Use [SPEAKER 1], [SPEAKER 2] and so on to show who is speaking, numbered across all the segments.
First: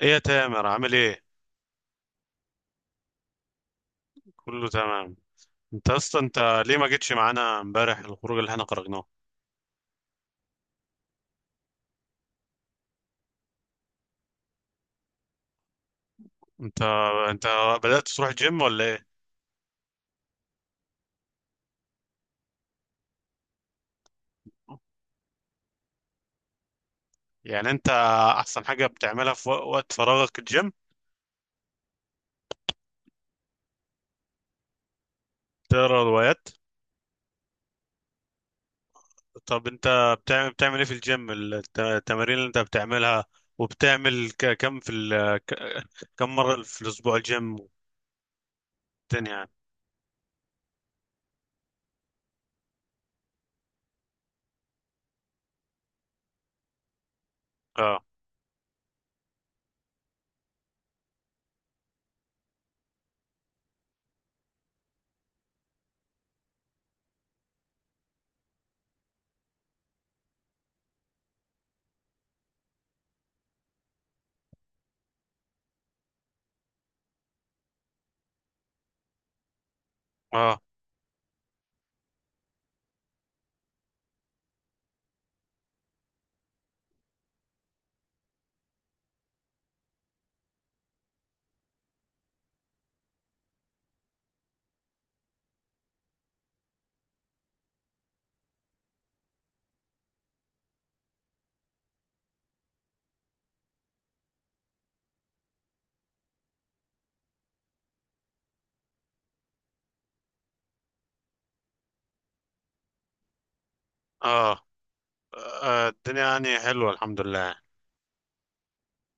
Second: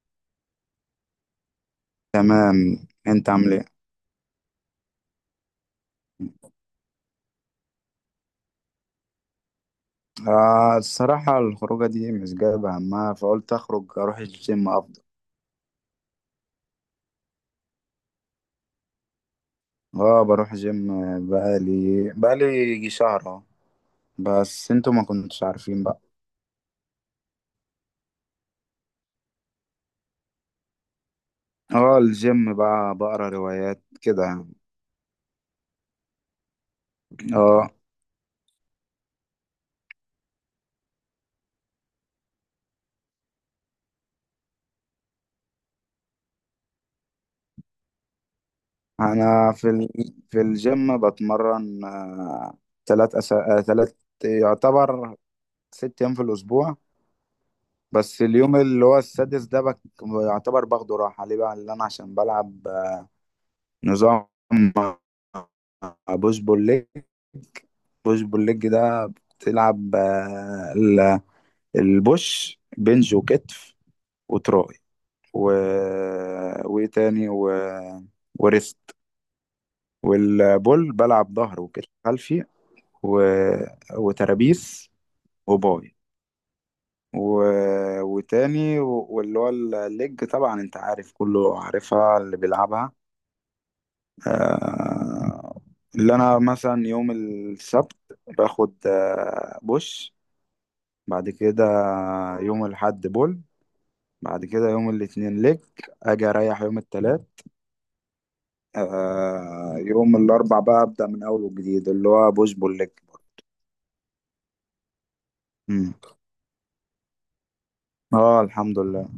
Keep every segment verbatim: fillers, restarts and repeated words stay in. [SPEAKER 1] ايه يا تامر؟ عامل ايه؟
[SPEAKER 2] تمام، انت عامل ايه؟
[SPEAKER 1] كله تمام. انت اصلا، انت ليه ما جيتش معانا امبارح الخروج اللي احنا خرجناه؟
[SPEAKER 2] آه، الصراحة الخروجة دي مش جايبة همها، فقلت اخرج اروح الجيم افضل.
[SPEAKER 1] انت انت بدأت تروح جيم ولا ايه؟
[SPEAKER 2] اه، بروح جيم. بقالي بقالي يجي شهر اهو. بس انتوا ما كنتش عارفين بقى.
[SPEAKER 1] يعني انت احسن حاجة بتعملها في وق- وقت فراغك الجيم؟
[SPEAKER 2] اه، الجيم بقى بقرا روايات كده يعني.
[SPEAKER 1] تقرا روايات؟
[SPEAKER 2] اه،
[SPEAKER 1] طب انت بتعمل بتعمل ايه في الجيم؟ ال- الت- التمارين اللي انت بتعملها؟ وبتعمل ك- كم في ال... ك- كم مرة في الاسبوع الجيم والدنيا يعني؟
[SPEAKER 2] انا في ال... في الجيم بتمرن آه تلات أس... آه تلات، يعتبر ست ايام في الاسبوع.
[SPEAKER 1] اه،
[SPEAKER 2] بس اليوم اللي هو السادس ده بك... يعتبر باخده راحة، ليه بقى؟ اللي انا عشان بلعب نظام مع بوش بول ليج بوش بول ليج ده بتلعب، آه، ال- البوش بنج وكتف وتراي و... وايه تاني و... وريست.
[SPEAKER 1] اه،
[SPEAKER 2] والبول بلعب ظهر وكتف خلفي و... وترابيس وباي و... وتاني و... واللي هو الليج، طبعا انت عارف كله عارفها اللي بيلعبها. آه، اللي انا مثلا يوم السبت باخد آه، بوش. بعد كده يوم الاحد بول. بعد كده يوم الاثنين ليج. اجي اريح يوم الثلاث. آه يوم الاربع بقى ابدا من اول وجديد، اللي هو بوش بول ليج.
[SPEAKER 1] اه، آه،
[SPEAKER 2] مم.
[SPEAKER 1] الدنيا يعني حلوة، الحمد لله يعني.
[SPEAKER 2] اه، الحمد لله.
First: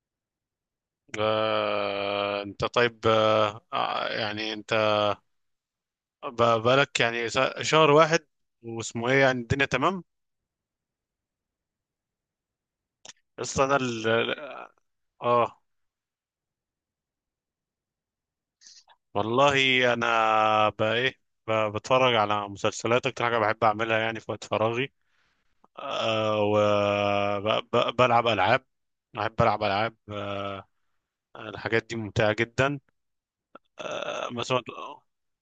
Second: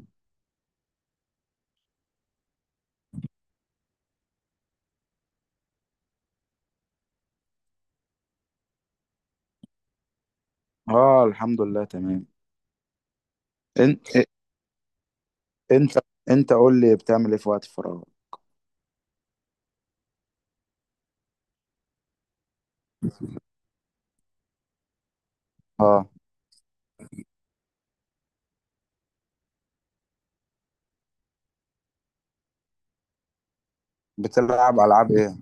[SPEAKER 1] آه، انت طيب؟ آه، آه، يعني انت ب- بقالك يعني س- شهر واحد واسمه ايه، يعني الدنيا تمام؟
[SPEAKER 2] اه، الحمد لله تمام.
[SPEAKER 1] اصل انا ال...
[SPEAKER 2] انت
[SPEAKER 1] اه.
[SPEAKER 2] انت انت قول لي بتعمل ايه في وقت الفراغ؟
[SPEAKER 1] والله انا بقى ايه، ب- بتفرج على مسلسلات، اكتر حاجه بحب اعملها يعني في وقت فراغي.
[SPEAKER 2] اه،
[SPEAKER 1] أه، وبلعب العاب، بحب العب العاب. أه، الحاجات دي ممتعه جدا. أه، مثلا
[SPEAKER 2] بتلعب العاب ايه؟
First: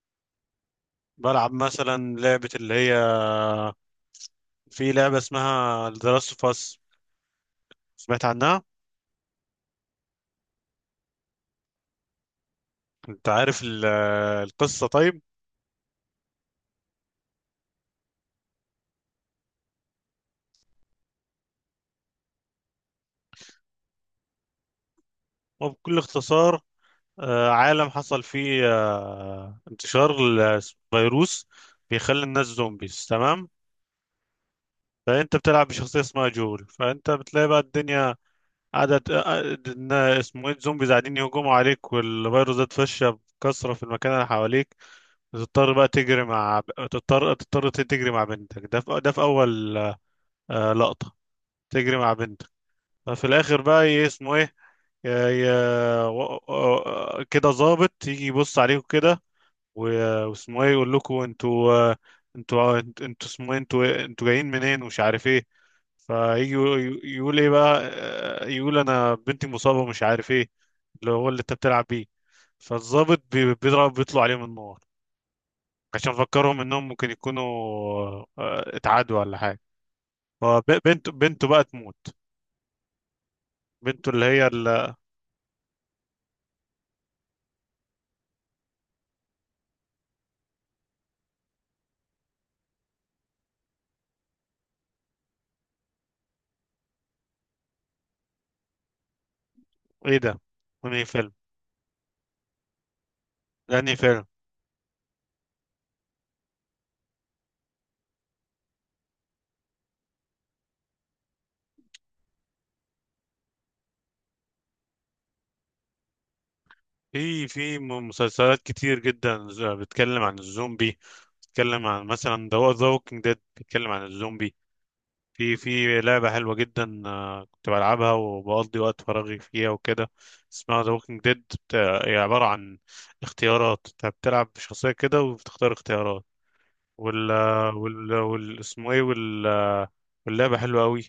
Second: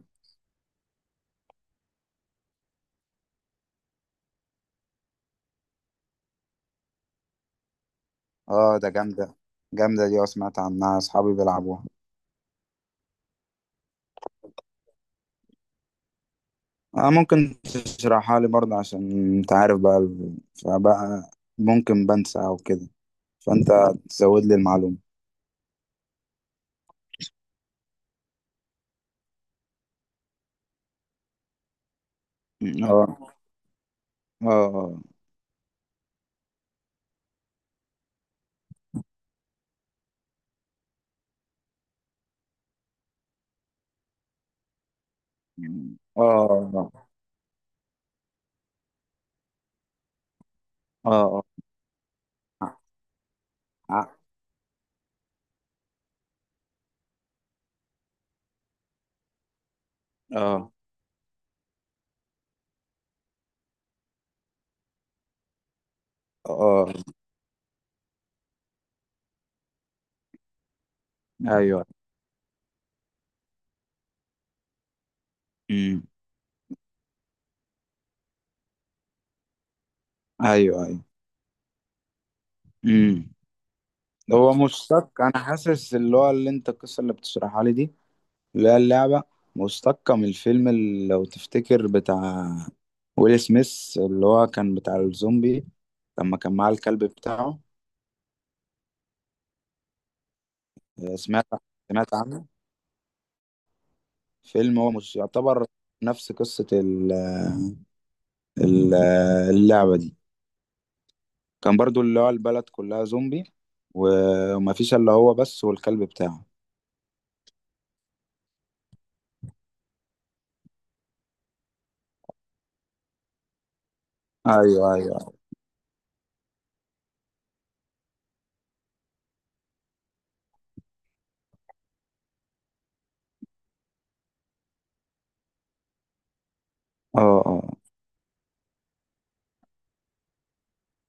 [SPEAKER 1] بلعب مثلا لعبه، اللي هي في لعبه اسمها The Last of Us، سمعت عنها؟
[SPEAKER 2] اه، ده جامده، جامده دي، اه سمعت عنها، اصحابي بيلعبوها.
[SPEAKER 1] انت عارف ال- القصة؟ طيب،
[SPEAKER 2] آه، ممكن تشرحها لي برضه، عشان انت عارف بقى، ال- فبقى ممكن بنسى او كده، فانت تزود لي المعلومة.
[SPEAKER 1] وبكل اختصار، آه، عالم حصل فيه آه، انتشار الفيروس بيخلي الناس
[SPEAKER 2] م-
[SPEAKER 1] زومبيز،
[SPEAKER 2] آه.
[SPEAKER 1] تمام؟
[SPEAKER 2] اه،
[SPEAKER 1] فانت بتلعب بشخصية اسمها جول. فانت بتلاقي بقى الدنيا قاعدة، آه، إن اسمه ايه، الزومبيز قاعدين يهجموا عليك والفيروس ده اتفشى بكثرة في المكان اللي حواليك. تضطر بقى تجري مع،
[SPEAKER 2] اه،
[SPEAKER 1] تضطر تضطر تجري مع بنتك. ده في... ده في اول آه،
[SPEAKER 2] اه،
[SPEAKER 1] لقطة
[SPEAKER 2] اه،
[SPEAKER 1] تجري مع بنتك. ففي الاخر بقى
[SPEAKER 2] اه،
[SPEAKER 1] ايه،
[SPEAKER 2] اه،
[SPEAKER 1] اسمه ايه، يا يا و- و- كده ظابط يجي يبص عليكم كده، و- واسمه ايه،
[SPEAKER 2] اه،
[SPEAKER 1] يقول لكم انتوا آه، انتوا انتوا انتوا اسمه ايه، انتوا انتوا جايين منين ومش عارف ايه. فيجي
[SPEAKER 2] آه.
[SPEAKER 1] يقول يقول ايه بقى، آه، يقول انا بنتي مصابة ومش عارف ايه، اللي هو اللي انت
[SPEAKER 2] ايوه.
[SPEAKER 1] بتلعب بيه. فالظابط بي- بيضرب، بيطلع عليهم النار
[SPEAKER 2] م-
[SPEAKER 1] عشان فكرهم انهم ممكن يكونوا آه، اتعادوا ولا حاجة.
[SPEAKER 2] ايوه، ايوه.
[SPEAKER 1] فبنته بنته بقى تموت.
[SPEAKER 2] امم
[SPEAKER 1] بنته اللي هي
[SPEAKER 2] هو
[SPEAKER 1] ال-
[SPEAKER 2] مشتق، انا حاسس اللي هو اللي انت القصه اللي بتشرحها لي دي، اللي هي اللعبه، مشتقه من الفيلم اللي لو تفتكر، بتاع ويل سميث، اللي هو كان بتاع الزومبي، لما كان معاه الكلب بتاعه.
[SPEAKER 1] ايه ده؟ انهي فيلم؟
[SPEAKER 2] سمعت سمعت عنه.
[SPEAKER 1] ده انهي فيلم؟
[SPEAKER 2] فيلم هو مش يعتبر نفس قصة ال- ال- اللعبة دي. كان برضو اللي هو البلد كلها زومبي، و- ومفيش الا هو بس والكلب بتاعه.
[SPEAKER 1] في في م- مسلسلات كتير جدا ز- بتتكلم عن الزومبي، بتتكلم عن مثلا ذا ووكينج ديد، بتتكلم عن الزومبي.
[SPEAKER 2] ايوه، ايوه.
[SPEAKER 1] في في لعبة حلوة جدا آه، كنت بلعبها وبقضي وقت فراغي فيها وكده، اسمها ذا ووكينج ديد. هي عبارة عن اختيارات، انت بتلعب بشخصية كده وبتختار اختيارات. وال
[SPEAKER 2] اه، اه،
[SPEAKER 1] وال وال اسمه ايه، وال واللعبة حلوة قوي.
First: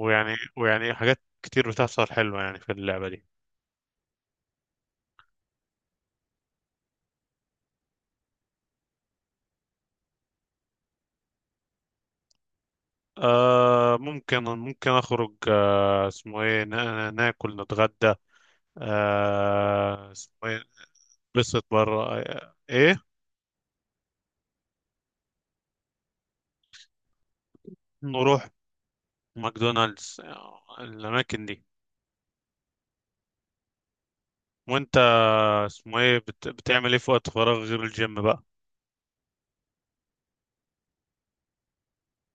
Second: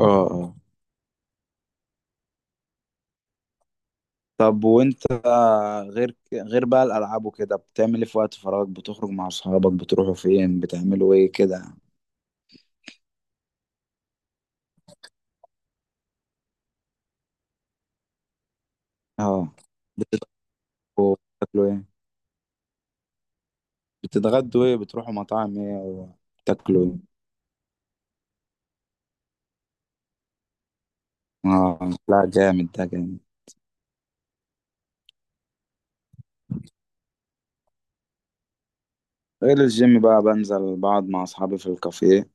[SPEAKER 2] اه، اه.
[SPEAKER 1] ويعني حاجات كتير بتحصل حلوة يعني في اللعبة دي.
[SPEAKER 2] طب وانت، غير ك- غير بقى الالعاب وكده، بتعمل ايه في وقت فراغك؟ بتخرج مع اصحابك، بتروحوا فين، بتعملوا ايه كده؟
[SPEAKER 1] آه، ممكن ممكن اخرج، اسمه ايه، نا- ناكل، نتغدى،
[SPEAKER 2] اه،
[SPEAKER 1] آه،
[SPEAKER 2] بتتغدوا؟
[SPEAKER 1] اسمه ايه، بسط
[SPEAKER 2] بتاكلوا ايه؟
[SPEAKER 1] بره آه، ايه.
[SPEAKER 2] بتتغدوا ايه؟ بتروحوا مطاعم ايه وتاكلوا ايه؟
[SPEAKER 1] نروح ماكدونالدز آه، الاماكن دي.
[SPEAKER 2] اه لا، جامد ده، جامد.
[SPEAKER 1] وانت اسمه ايه، بت... بتعمل ايه في وقت فراغ غير الجيم بقى؟
[SPEAKER 2] غير الجيم بقى، بنزل بقعد مع أصحابي في الكافيه.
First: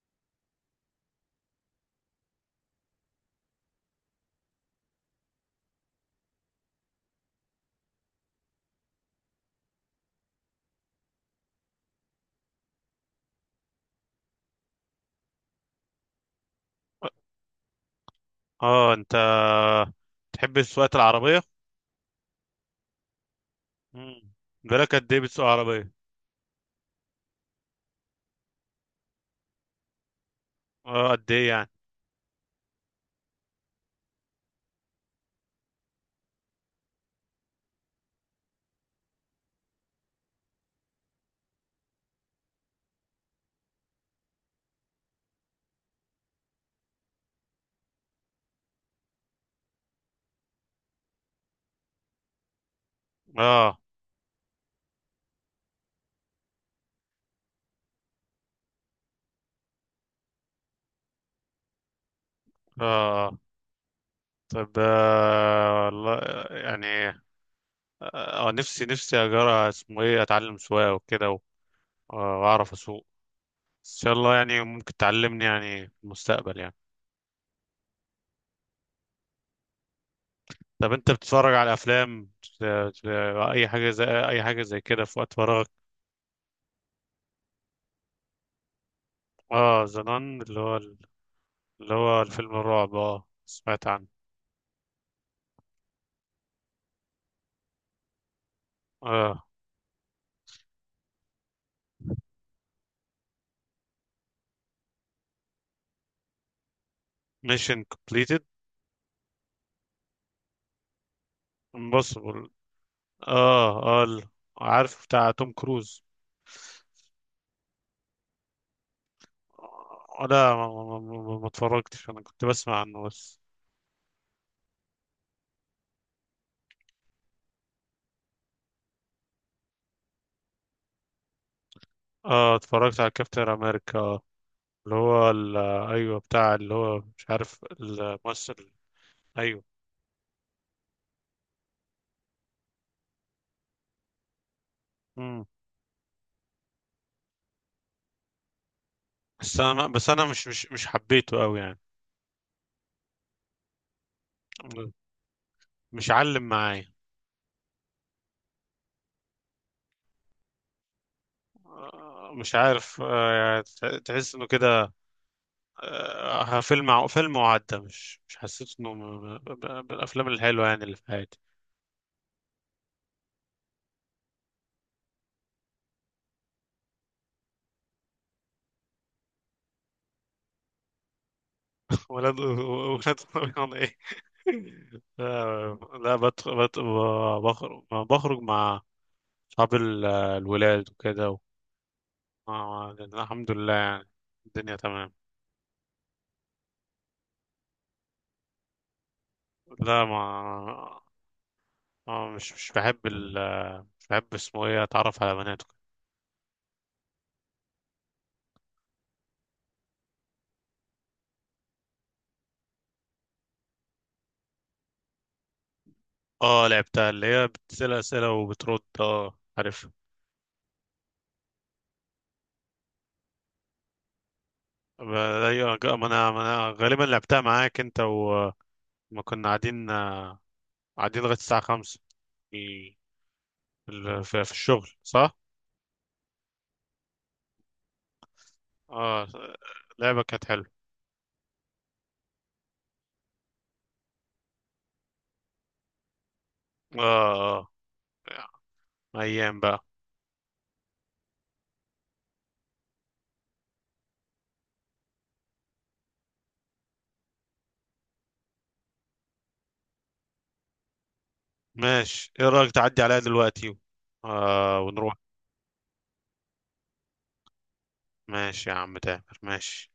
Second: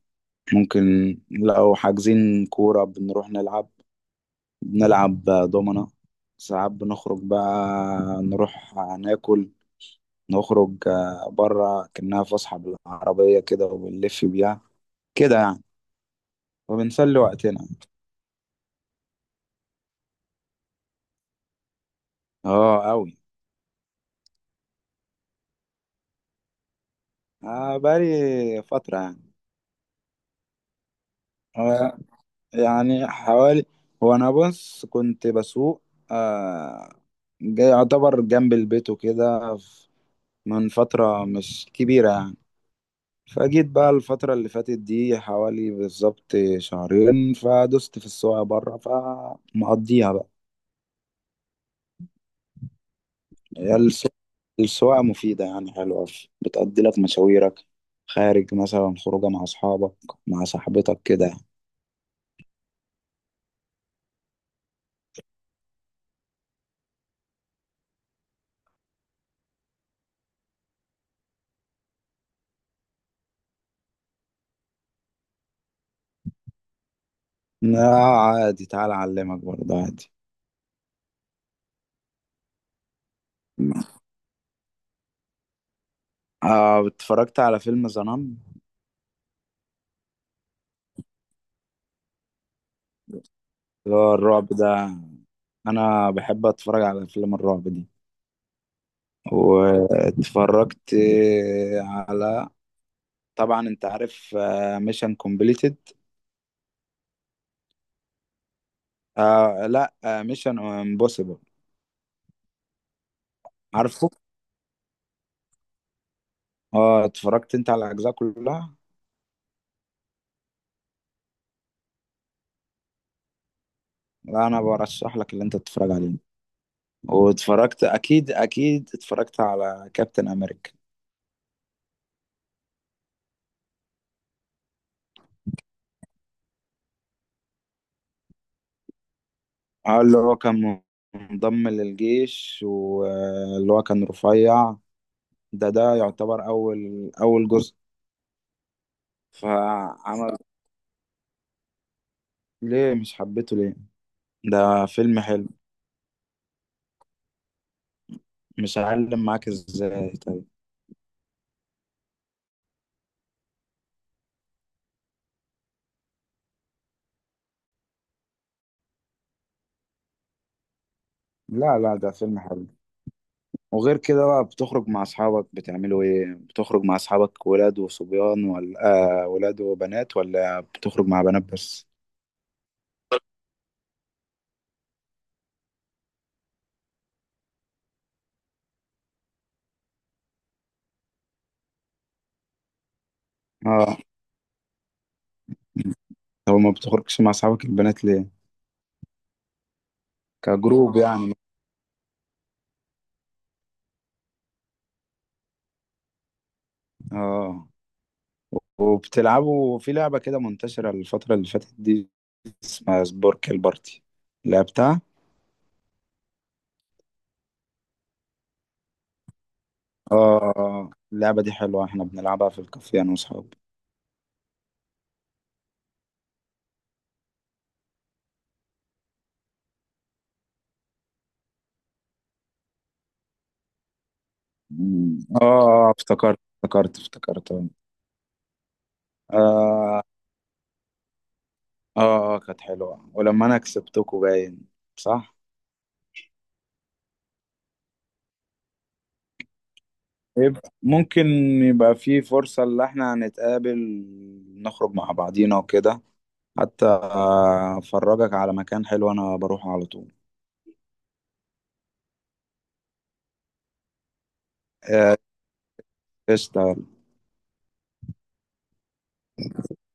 [SPEAKER 2] ممكن لو حاجزين كورة بنروح نلعب، بنلعب دومنا. ساعات بنخرج بقى، نروح ناكل، نخرج بره كأنها فسحة بالعربية كده، وبنلف بيها كده يعني، وبنسلي وقتنا.
[SPEAKER 1] اه. انت تحب سواقة العربية؟
[SPEAKER 2] اه أوي.
[SPEAKER 1] مم. بالك قد ايه بتسوق عربية؟
[SPEAKER 2] آه، بقالي فترة يعني.
[SPEAKER 1] اه قد ايه يعني؟
[SPEAKER 2] آه، يعني حوالي، هو أنا بص كنت بسوق، آه، جاي يعتبر جنب البيت وكده من فترة مش كبيرة يعني. فجيت بقى الفترة اللي فاتت دي، حوالي بالظبط شهرين، فدست في السواقة بره، فمقضيها بقى. هي
[SPEAKER 1] اه،
[SPEAKER 2] السو- السواقة مفيدة يعني، حلوة، بتقضي لك مشاويرك، خارج مثلا خروجة مع أصحابك، مع صاحبتك كده.
[SPEAKER 1] اه، طب آه، والله يعني اه، آه، نفسي نفسي اجرى اسمه ايه، اتعلم سواقة وكده و آه، واعرف اسوق. بس ان شاء الله يعني ممكن تعلمني يعني في المستقبل يعني.
[SPEAKER 2] لا عادي، تعال أعلمك برضه عادي.
[SPEAKER 1] طب انت بتتفرج على افلام بت- بت- اي حاجه زي اي حاجه زي كده في وقت فراغك؟
[SPEAKER 2] آه، اتفرجت على فيلم زنان،
[SPEAKER 1] اه، زنان؟ اللي هو اللي هو الفيلم الرعب، اه سمعت
[SPEAKER 2] اللي
[SPEAKER 1] عنه.
[SPEAKER 2] هو الرعب ده. أنا بحب أتفرج على فيلم الرعب دي.
[SPEAKER 1] اه،
[SPEAKER 2] واتفرجت على، طبعا انت عارف، ميشن كومبليتد.
[SPEAKER 1] ميشن كومبليتد،
[SPEAKER 2] آه لا، ميشن امبوسيبل.
[SPEAKER 1] امبوسيبل، اه اه
[SPEAKER 2] عارفه.
[SPEAKER 1] ال- عارف، بتاع توم كروز.
[SPEAKER 2] اه، اتفرجت انت على الاجزاء كلها؟
[SPEAKER 1] آه، لا، ما, ما, ما, ما ما اتفرجتش، انا كنت بسمع عنه بس.
[SPEAKER 2] لا، انا برشح لك اللي انت تتفرج عليه. واتفرجت اكيد، اكيد اتفرجت على كابتن امريكا،
[SPEAKER 1] اه، اتفرجت على كابتن امريكا آه، اللي هو ال- ايوه، بتاع اللي هو مش عارف الممثل، ايوه.
[SPEAKER 2] اه، اللي هو كان منضم للجيش، واللي هو كان رفيع. ده ده يعتبر اول اول جزء،
[SPEAKER 1] بس انا بس انا
[SPEAKER 2] فعمل.
[SPEAKER 1] مش مش مش حبيته قوي يعني،
[SPEAKER 2] ليه مش حبيته ليه؟ ده فيلم حلو.
[SPEAKER 1] مش علم معايا.
[SPEAKER 2] مش هعلم معاك ازاي طيب؟
[SPEAKER 1] آه، مش عارف آه، يعني تح- تحس انه كده آه، فيلم ع- فيلم وعدى، مش مش حسيت انه من من الافلام الحلوه يعني اللي في حياتي.
[SPEAKER 2] لا، لا، ده فيلم حلو. وغير كده بقى، بتخرج مع اصحابك بتعملوا ايه؟ بتخرج مع اصحابك ولاد وصبيان، ولا آه ولاد وبنات، ولا بتخرج مع بنات بس؟
[SPEAKER 1] ولاد، ولاد رمضان ايه. آه، لا بدخل، بخرج بخرج مع اصحاب ال- الولاد وكده و آه، الحمد لله
[SPEAKER 2] اه
[SPEAKER 1] يعني، الدنيا تمام.
[SPEAKER 2] طب، ما بتخرجش مع اصحابك البنات ليه،
[SPEAKER 1] لا ما،
[SPEAKER 2] كجروب يعني؟
[SPEAKER 1] اه مش مش بحب ال مش بحب اسمه ايه اتعرف على بنات وكده.
[SPEAKER 2] اه، وبتلعبوا في لعبة كده منتشرة الفترة اللي فاتت دي، اسمها سبورك البارتي، لعبتها.
[SPEAKER 1] اه، لعبتها، اللي هي بتسأل أسئلة وبترد، اه عارف.
[SPEAKER 2] اه، آه. اللعبة دي حلوة، احنا بنلعبها في الكافيه انا واصحابي.
[SPEAKER 1] ما أيوة، ج- ما انا ما انا غالبا لعبتها معاك انت وما كنا قاعدين آه، قاعدين لغاية الساعة خمسة في ال- في في الشغل،
[SPEAKER 2] مم.
[SPEAKER 1] صح؟
[SPEAKER 2] اه. آه، افتكرت، افتكرت، افتكرت.
[SPEAKER 1] اه،
[SPEAKER 2] آه.
[SPEAKER 1] لعبة كانت حلوة،
[SPEAKER 2] اه، اه، كانت حلوة، ولما انا كسبتكوا باين. صح؟
[SPEAKER 1] اه اه. ايام بقى.
[SPEAKER 2] يبقى ممكن، يبقى في فرصة اللي احنا هنتقابل نخرج مع بعضينا وكده، حتى آه، افرجك على مكان حلو انا بروح على طول.
[SPEAKER 1] ماشي، ايه رأيك تعدي عليها دلوقتي و آه، ونروح.
[SPEAKER 2] آه، قشطة.
[SPEAKER 1] ماشي يا عم تامر، ماشي.